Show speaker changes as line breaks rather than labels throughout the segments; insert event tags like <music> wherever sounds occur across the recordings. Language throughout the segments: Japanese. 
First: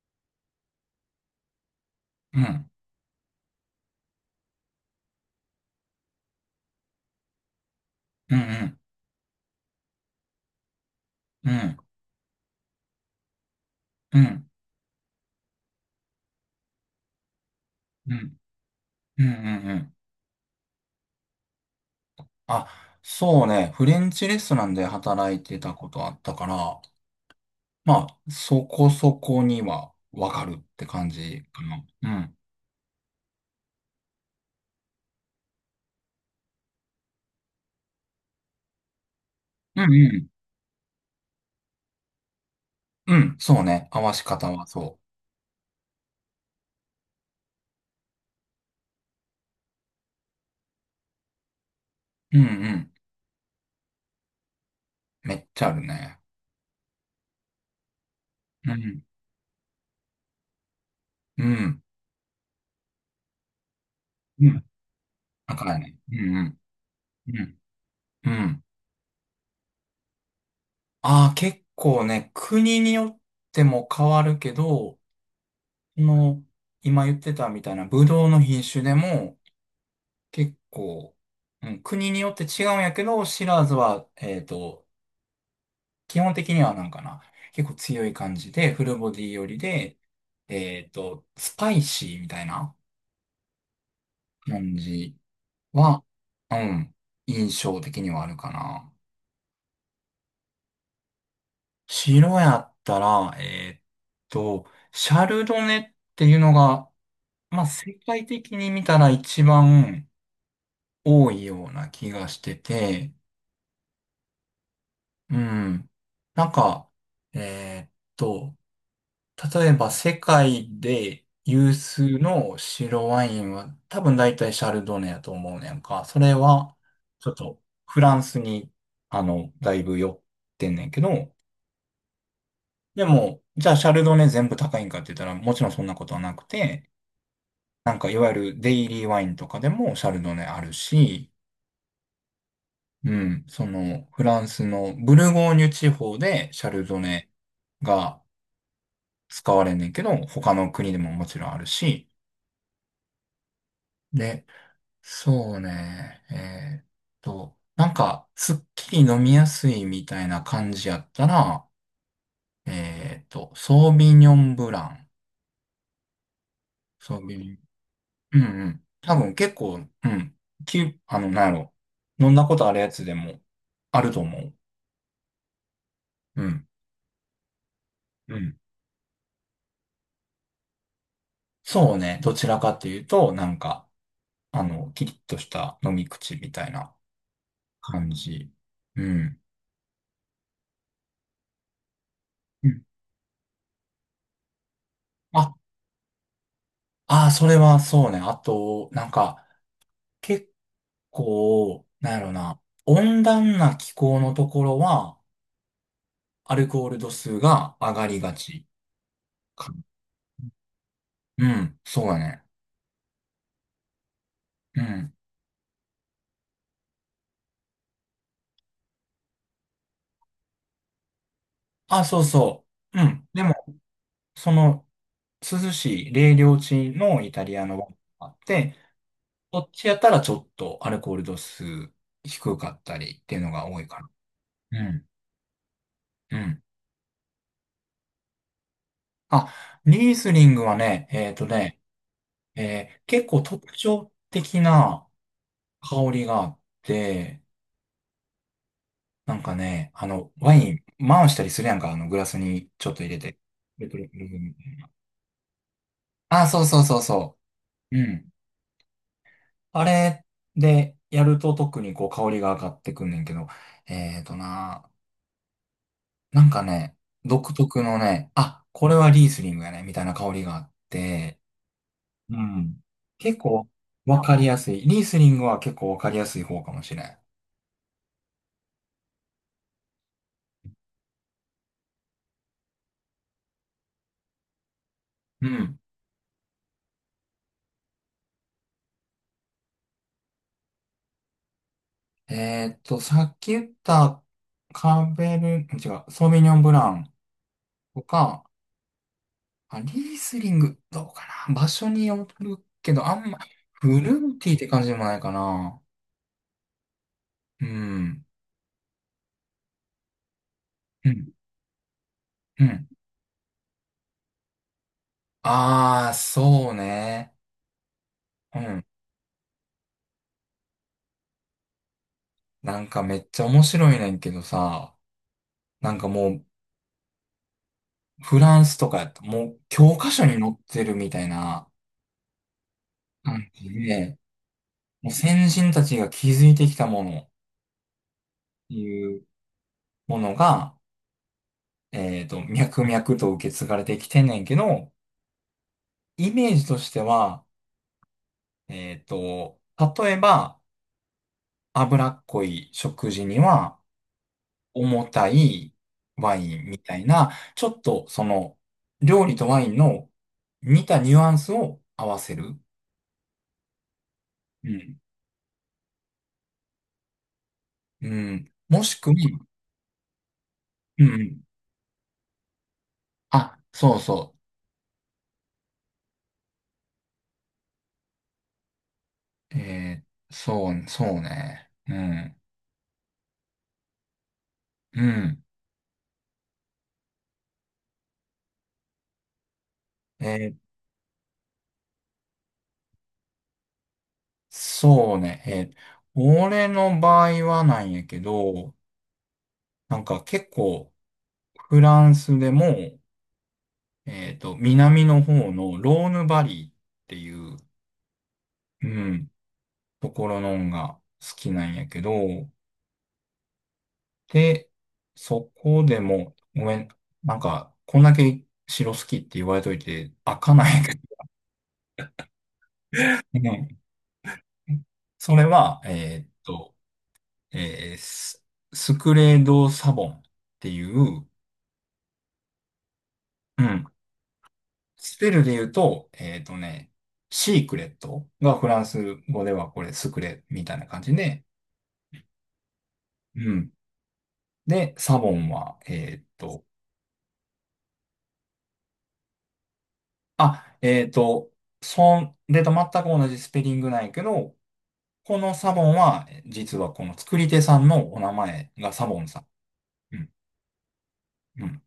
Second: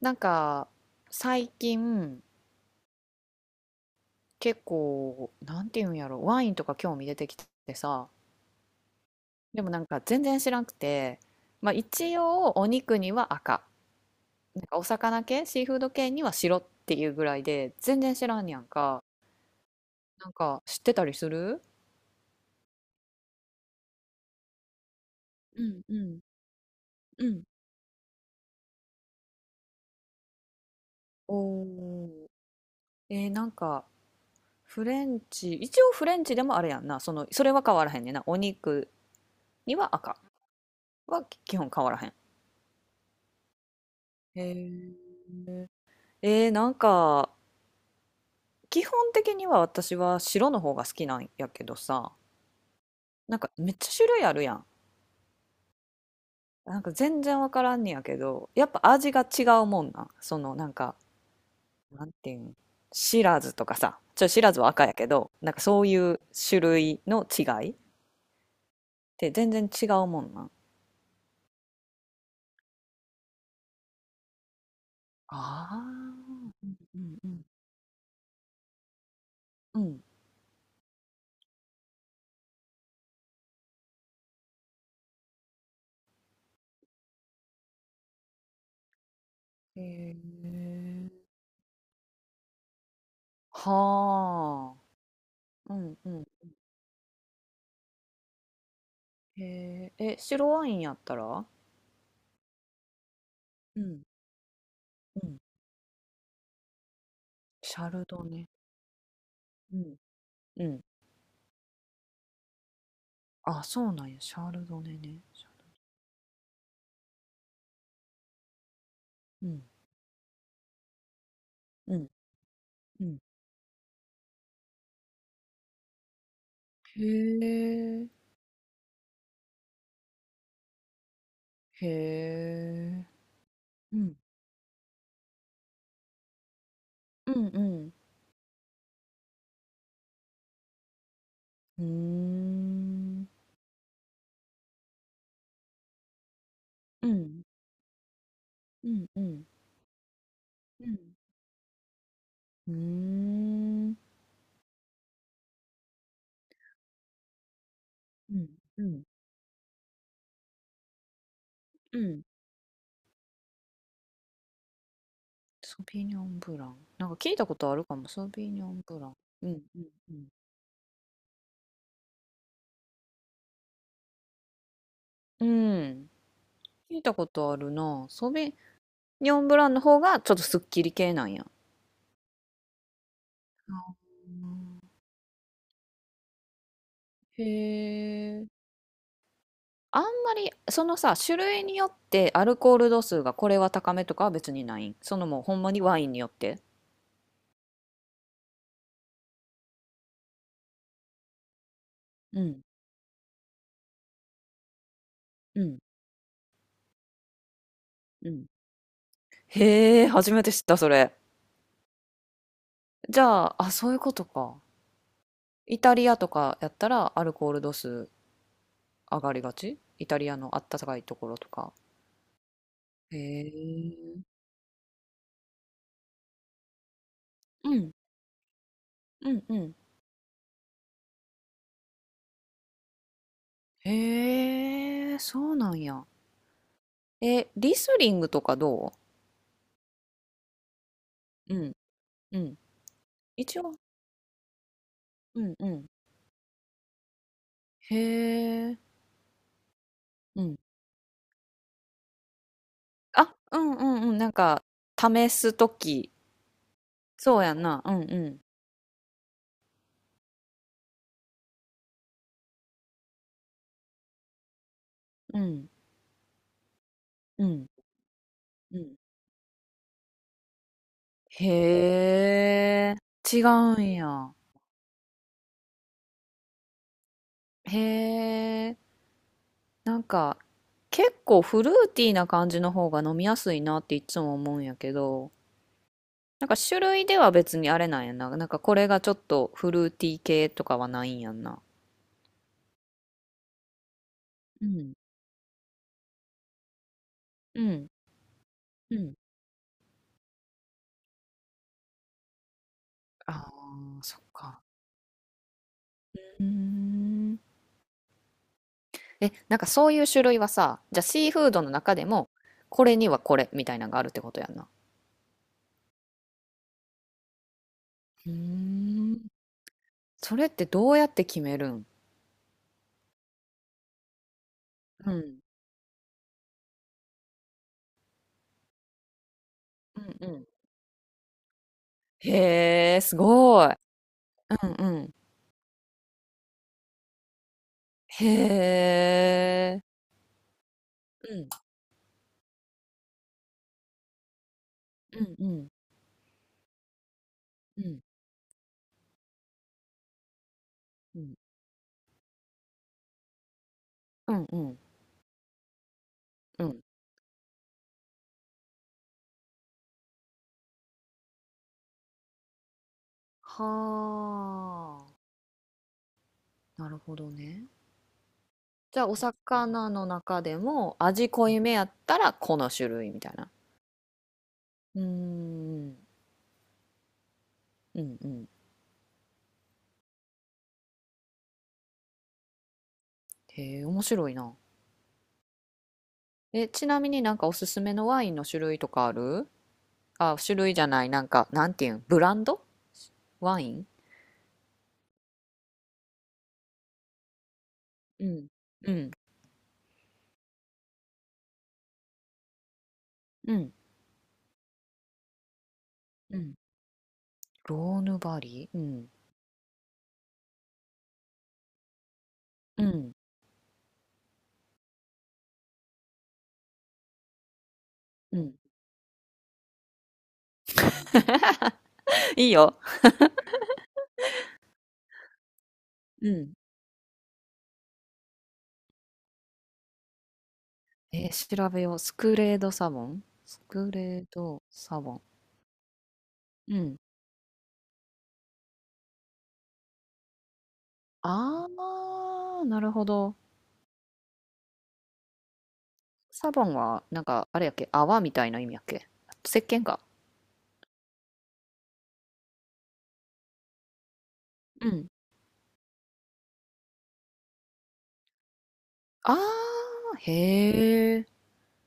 なんか最近
うん、
結構なんていうんやろ、ワインとか興味出てきてさ、
うん、
でもなんか全然知らなくて、
うん、う
まあ、
ん、
一応お肉には赤、
うん、
なんかお魚系シーフード系には白っていうぐらいで全然
う
知
ん、
らんやんか。
うん、うん。
なんか知ってたりする？
あ、そうね。フレンチレストランで働いて
う
た
ん
こ
う
とあっ
ん
たから、
うん。
まあ、そこそこにはわかるって感じか
お
な。う
ー。
ん、
なんか、フレンチ一応フレンチでもあれやんな、そのそれは変わらへんねんな。お肉に
うん、
は
う
赤
ん、
は基本変わらへん。
うん、そうね。合わし方
へ
はそ
ー。なんか基本的には私は白の方が好きなんやけどさ、
う。ん。
なんかめっちゃ種類あるやん。
めっちゃあるね。
なんか全然わからんねやけど、やっ
う
ぱ
ん、
味が違うもんなん。そのなんか、
うん、
なんていうん、シラズとかさ、シ
う
ラズ
ん。
は赤やけど、なん
だ
か
から
そう
ね。
い
う
う
ん、
種類の
う
違
ん、
いっ
うん、うん。
て全然違うもんなん。
ああ、結構ね、国によっても変わるけど、
ああ、
その、
う
今言
ん
っ
う
て
ん。
たみたいな、ブドウの品種でも、
うん。
結構、うん、国によって違うんやけど、シラーズは、基本的にはなんかな、結構強い感じで、フルボディ寄り
へ
で、
え。
スパイシーみたいな感
は
じ
あ。うん
は、
うん。
うん、印象的にはあるかな。
へえ。え、白ワインやったら、
白やったら、
うん
と、シャ
うん。
ルドネっていうのが、まあ、
シャ
世
ルド
界
ネ。
的に見たら一
うん。
番、
うん。
多いような気がしてて、
あ、そうなんや。シャルドネね。
う
シャ
ん。なんか、えーっと、
ルうん。
例えば世界で有
うん。
数の
う
白
ん。
ワインは多分大体シャルドネやと思うねんか。それは、
へ
ちょっとフラン
え。
スに、あの、だいぶ寄ってんねんけど、
へ
で
え。
も、じゃあシャ
う
ルド
ん。
ネ全部高いんかって言ったら、もちろんそんなことはなくて、
うんう
なん
ん。
かいわゆるデイリーワインとかでもシャルドネあるし、
うー
う
ん。
ん、その、フランスのブルゴーニュ地方でシャルド
う
ネ
ん。
が
うんうん。
使われんねんけど、他の
う
国で
ん。
ももちろんあるし、
うーん。
で、そうね、なんか、
うん。
すっ
う
きり
ん。
飲みやすいみたいな感じやったら、
うん。
ソービニョンブラン、
ソビニョンブラン。なん
ソ
か
ー
聞い
ビニ
た
ョ
こ
ン、
とあるかも。ソ
うん
ビニ
う
ョ
ん、
ンブラ
多
ン。
分
うん
結
う
構、
ん
う
うん。
ん、あの、なんやろ、飲んだことあるやつでもあると思う。
うん。
うん。
聞いたことあるな。ソ
う
ビ
ん
ニョンブランの方がちょっとすっきり系なんや。
そうね。どちらかというと、なんか、
う
あ
ん。
の、キリッとした飲み口みたいな
へ
感
え。
じ。うん
あんまりそのさ、種類によってアル
う
コー
ん
ル度数がこれは高めとかは別にないん、そのもう
あ、
ほんまにワインによって、
あー、それはそうね。あと、なんか、結構、なんやろ
う
な、
ん
温暖な気候のところは、
うん
アルコール度数が上がり
う
が
ん。
ちかな。
へえ、初めて知ったそれ。
うん、そうだね。
じゃあ、あ、そういうことか。
うん。
イタリアとかやったらアルコール度数上がりがち、イタリアのあったかいところとか。
あ、そうそう。う
へ
ん。でも、
え。
その、涼しい冷涼地のイタリア
う
のワ
ん
インがあって、
うん
こ
う
っ
ん。
ちやったらちょっとアルコール度数低かったりっていうのが多いかな。
へえ、そうなんや。
うん。
え、リスリングとかど
あ、リースリングはね、
う？うんうん、
結構
一応、
特徴的な
うんうん、
香りがあって、
へえ、
なんかね、あの、
う
ワ
ん。
イン回したりするやんか、あの、グラスにちょっと入れ
あ、
て。
うんう
レト
ん
ロフ
う
ィ
ん、
ル
なん
に
か、試すとき。
あ、そうそうそうそ
そうやんな。う
う。う
んう
ん。
ん。
あれでやると特にこう香りが上がってくんねんけど、えっとな、
うん。
なんかね、
う
独
ん。
特のね、あ、
う
これ
ん。
はリースリングやね、みたいな香りがあって、うん。
へえ。
結
違
構
うん
わ
や。
かりやすい。リースリングは結構わかりやすい方かもしれん。
へえ。なんか、結構フルーティーな感じの方が飲みやすいなっていつも思うんやけど、
うん。
なんか種類では別にあれなんやな。なんかこれがちょっとフルーティー系とかはないんやんな。
さっき言った
うん。
カーベル、違う、ソーヴィニョンブラン
うん。
とか、
うん。
あ、リースリング、どうかな。場所によるけど、あん
あ
ま、フ
あ、
ル
そっ
ーティーっ
か。
て感じでもないかな。
うーん。
うん。
え、なんかそういう種類はさ、じゃあ
う
シー
ん。
フードの中でも、
う
こ
ん。
れにはこれみたいなのがあるってことやんな。
あー、そうね。
うー
うん。
ん。それってどうやって決めるん？
なんかめっちゃ面白いねんけどさ、
うん。
なんかもう、フランスとかやった、もう教科書
うん
に
うん。
載ってるみたいな
へえ、す
なん
ごい。う
で、
んう
もう
ん。
先人たちが築いてきたものっ
へ
ていう
え。
ものが、
うん
脈々と受け継がれてきてんねんけど、
うんうん。
イメージとしては、
うん
えっと、例えば、
うん
脂っこい食事には
うんうん。
重たいワイ
う
ンみ
ん。
たいな、ちょっとその、料理とワインの似たニュアンスを合わせる。
は
うん。
あ。なるほどね。
うん。もし
じゃあ
く
お
は、
魚の中でも
うんう
味
ん。
濃いめやったらこの種類みたいな。
あ、そうそ
うーん。うんうん。
う。えーそう、そうね。うん。
へえ、面白いな。
うん。
え、ちなみになんかおすすめのワインの種類とかある？
え
あ、種
ー
類じゃない、なんか、なんていうん、ブランドワイン。
そうね。えー俺の場合はなんやけ
うん。
ど、
うん。
なんか結構フランスでも、
うん。
南の方のローヌ
う
バ
ん。
リーっていう、
ローヌバリー、う
う
ん。
ん、ところのんが好きなんやけど、
うん。
で、そこでも、ごめん、なんか、こんだ
う
け
ん。
城好きって言われといて、開かないんやけ
<laughs> いいよ。
どね。<laughs> それは、
うん。
えーススクレード・サボンっていう、
え、調べよう。スクレードサボン、ス
うん。
クレードサボ
ス
ン。
ペルで言うと、えっと
う
ね、
ん。
シークレットがフランス語ではこれスクレみたいな感じで、
あー、なるほど。
うん。で、サボンは、
サボンは、なんか、あれやっけ、泡みたいな意味やっけ、石鹸か。
あ、えっと、そんれと全く同じスペリングなんやけど、
うん。
このサボンは、実はこの作り手さんのお名前がサボン
あ
さん。
ー、
うん。
へー。
うん。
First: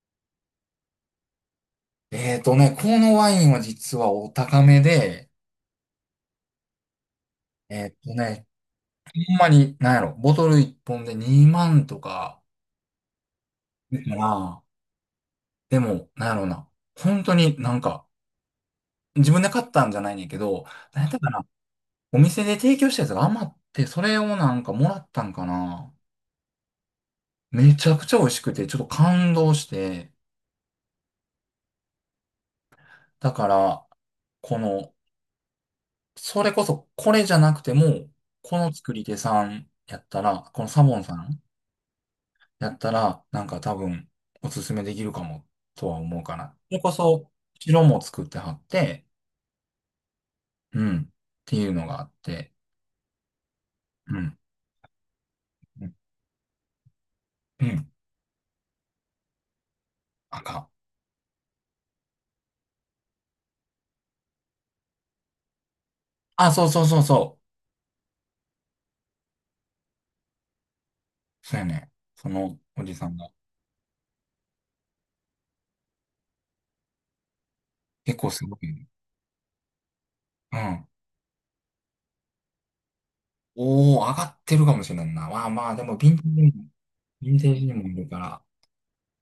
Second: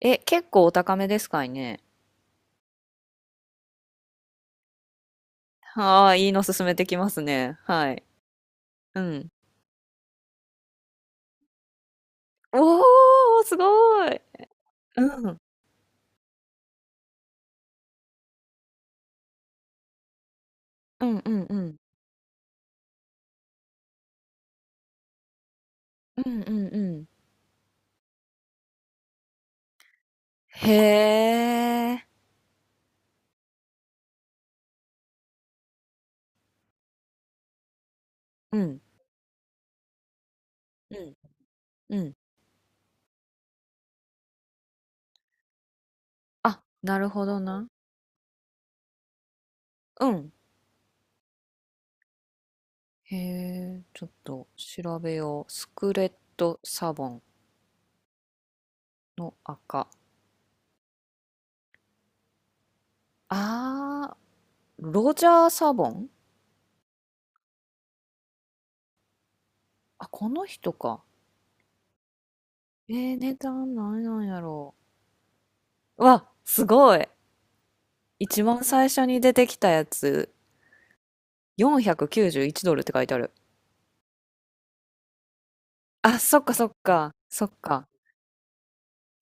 え、結構お高めですかいね？
えっとね、このワインは実はお高めで、
はあ、いいの勧めてきますね。
えっ
はい。
とね、
うん。
ほんまに、なんやろ、ボトル1本で2万とか、
おお、すご
ま
い。
あ、
うん。
でも、なんやろうな。本当になんか、自分で買ったんじゃないねんけど、なん
う
やった
ん
か
う
な。
んうん。
お店で提供したやつが余って、それをなんかもらったんかな。
うんうんうん。
めちゃくちゃ美味しくて、ちょっと感動して、
へえ。
だから、この、それこそこれじゃなくても、
う
この
ん。
作り手さんやったら、このサ
う
ボンさ
ん
ん
うん。
やったら、なんか多分、おすすめできるかも、とは思うかな。
あ、
それこ
なるほ
そ、
どな。
白も作ってはって、
うん。
うん、っていうのがあって、
へえ、ちょっ
うん。
と調べよう。ス
う
ク
ん
レットサボン
うん
の赤。
あか。
あー、ロジャーサボン。
あ、そうそうそうそ
あ、この人か。
う。そうやね。そのおじさんが。
値段何なんやろう。わ、すごい。
結構す
一
ご
番
いね。
最初に出てきたやつ。
うん。
491ドルって書いてある。
おー、上がってるかもしれんな。まあまあ、でも、
あ、そっかそっか。
ヴィン
そ
テ
っ
ージにも
か。
いるから。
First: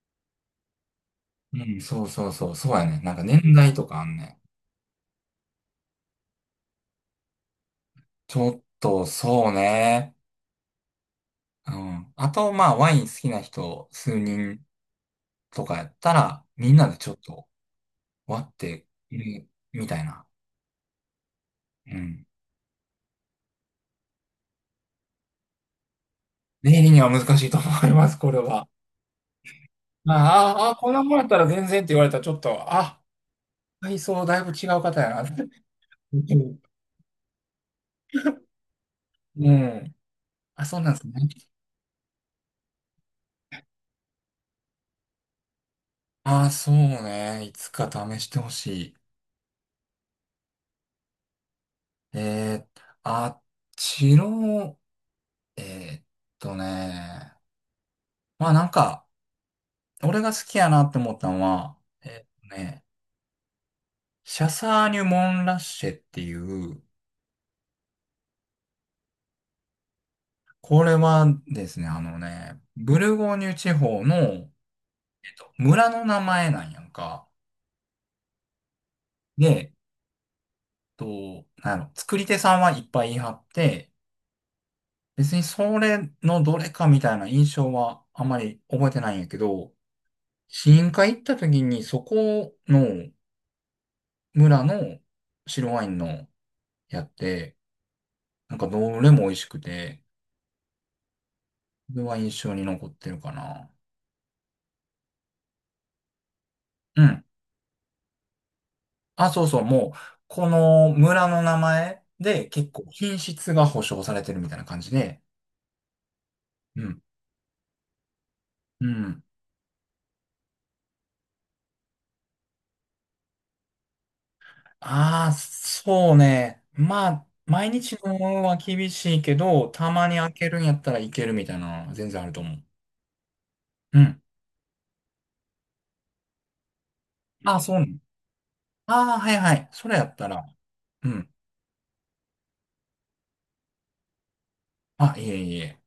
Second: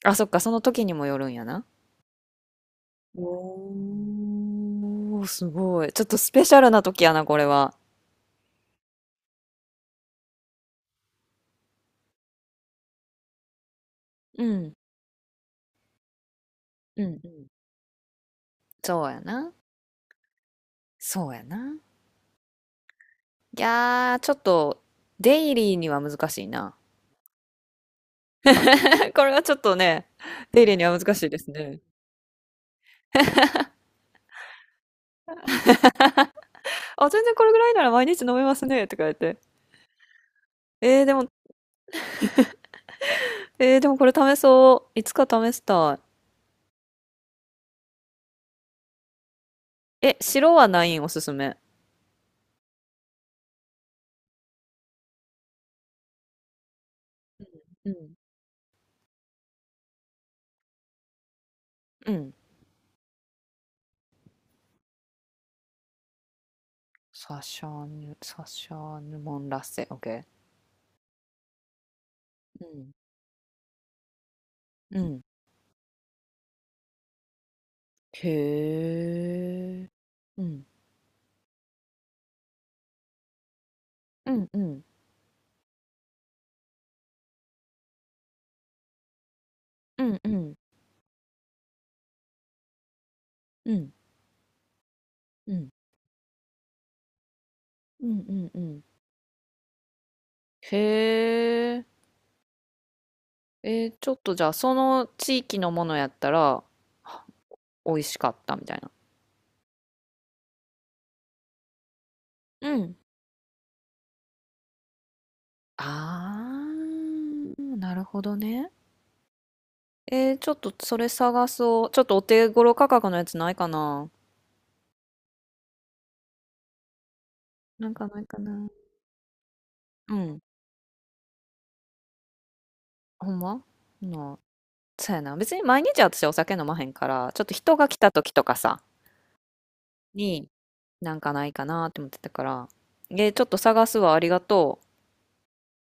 あ、そっか。その時にもよるんや
う
な。
ん、そうそうそう。そうやね。なんか年代とかあんね。
おー、すごい。ちょっとスペシャルな時やな、これは。
ちょっと、そうね。うん。あと、まあ、ワイン好きな人、数
う
人
ん、
とかやったら、みんなで
う
ちょっ
ん、うん。
と割って
そうや
入れ
な。
みたいな。
そうやな。
うん。
いやー、ちょっと、デイリーには難しいな。
例には難しいと思います、これは。
<laughs> これはちょっとね、
ま
デ
あ
イ
あ、
リ
あ
ーに
こん
は
な
難
もん
し
やっ
い
た
で
ら
す
全
ね。
然って言われたらちょっと、あ、体操だいぶ違う方やな。うん。
あ、全然これぐらいなら毎日飲めますね、って書って。
うんあ、そうなんで
えー、
すね。
でも、でもこれ試そう。いつか試した
あ、そうね。いつか試してほしい。
い。え、白はないん、おすすめ？
えー、あっちの、えーっね。
うん。
まあなんか、俺が好きやなって思ったのは、え
う
ーっ
ん。
とね、シャサーニュ・モン・ラッシェっていう、
サシャーヌ、サシャーヌ・モン・ラッセ、オッケ
これはですね、あのね、
ー。うん。
ブルゴーニュ地方の、
うん。
村の名前なんやんか。
へ
で、
え。うん。
なんやろ、作り手さんはいっぱい言い張って、
うんうん。
別にそれのどれかみたいな印象はあまり覚えてないんやけど、
うんうん。
試飲会行った時にそこの
うん。
村の
うん。
白ワインのやって、
うんうん
なん
う
か
ん。
どれも美味しくて、
へ
そ
え。
れは印象に残ってるかな。
えー、ちょっとじゃあ、その地域のものやったら
うん。
美味しかったみたいな。
あ、そうそう、もう、この村の名前で
う
結構
ん。
品質が保証されてるみたいな感じで、
あ
うん。
ー、なるほどね。
うん。
えー、ちょっとそれ探そう。ちょっとお手頃価格のやつないかな。
ああ、そうね。まあ、毎
な
日
んかないか
のは
な。
厳しいけど、たま
う
に開
ん。
けるんやったらいけるみたいなのは全然あると思う。
ほんま
うん。
なあ、そうやな。別に毎日私お酒飲まへんから、ちょっと
ああ、そ
人
う
が
ね。
来た時とかさ、
ああ、はいはい。それやったら。
に、
う
なんか
ん。
ないかなって思ってたから、ちょっと探すわ、ありがとう。
あ、いえいえ。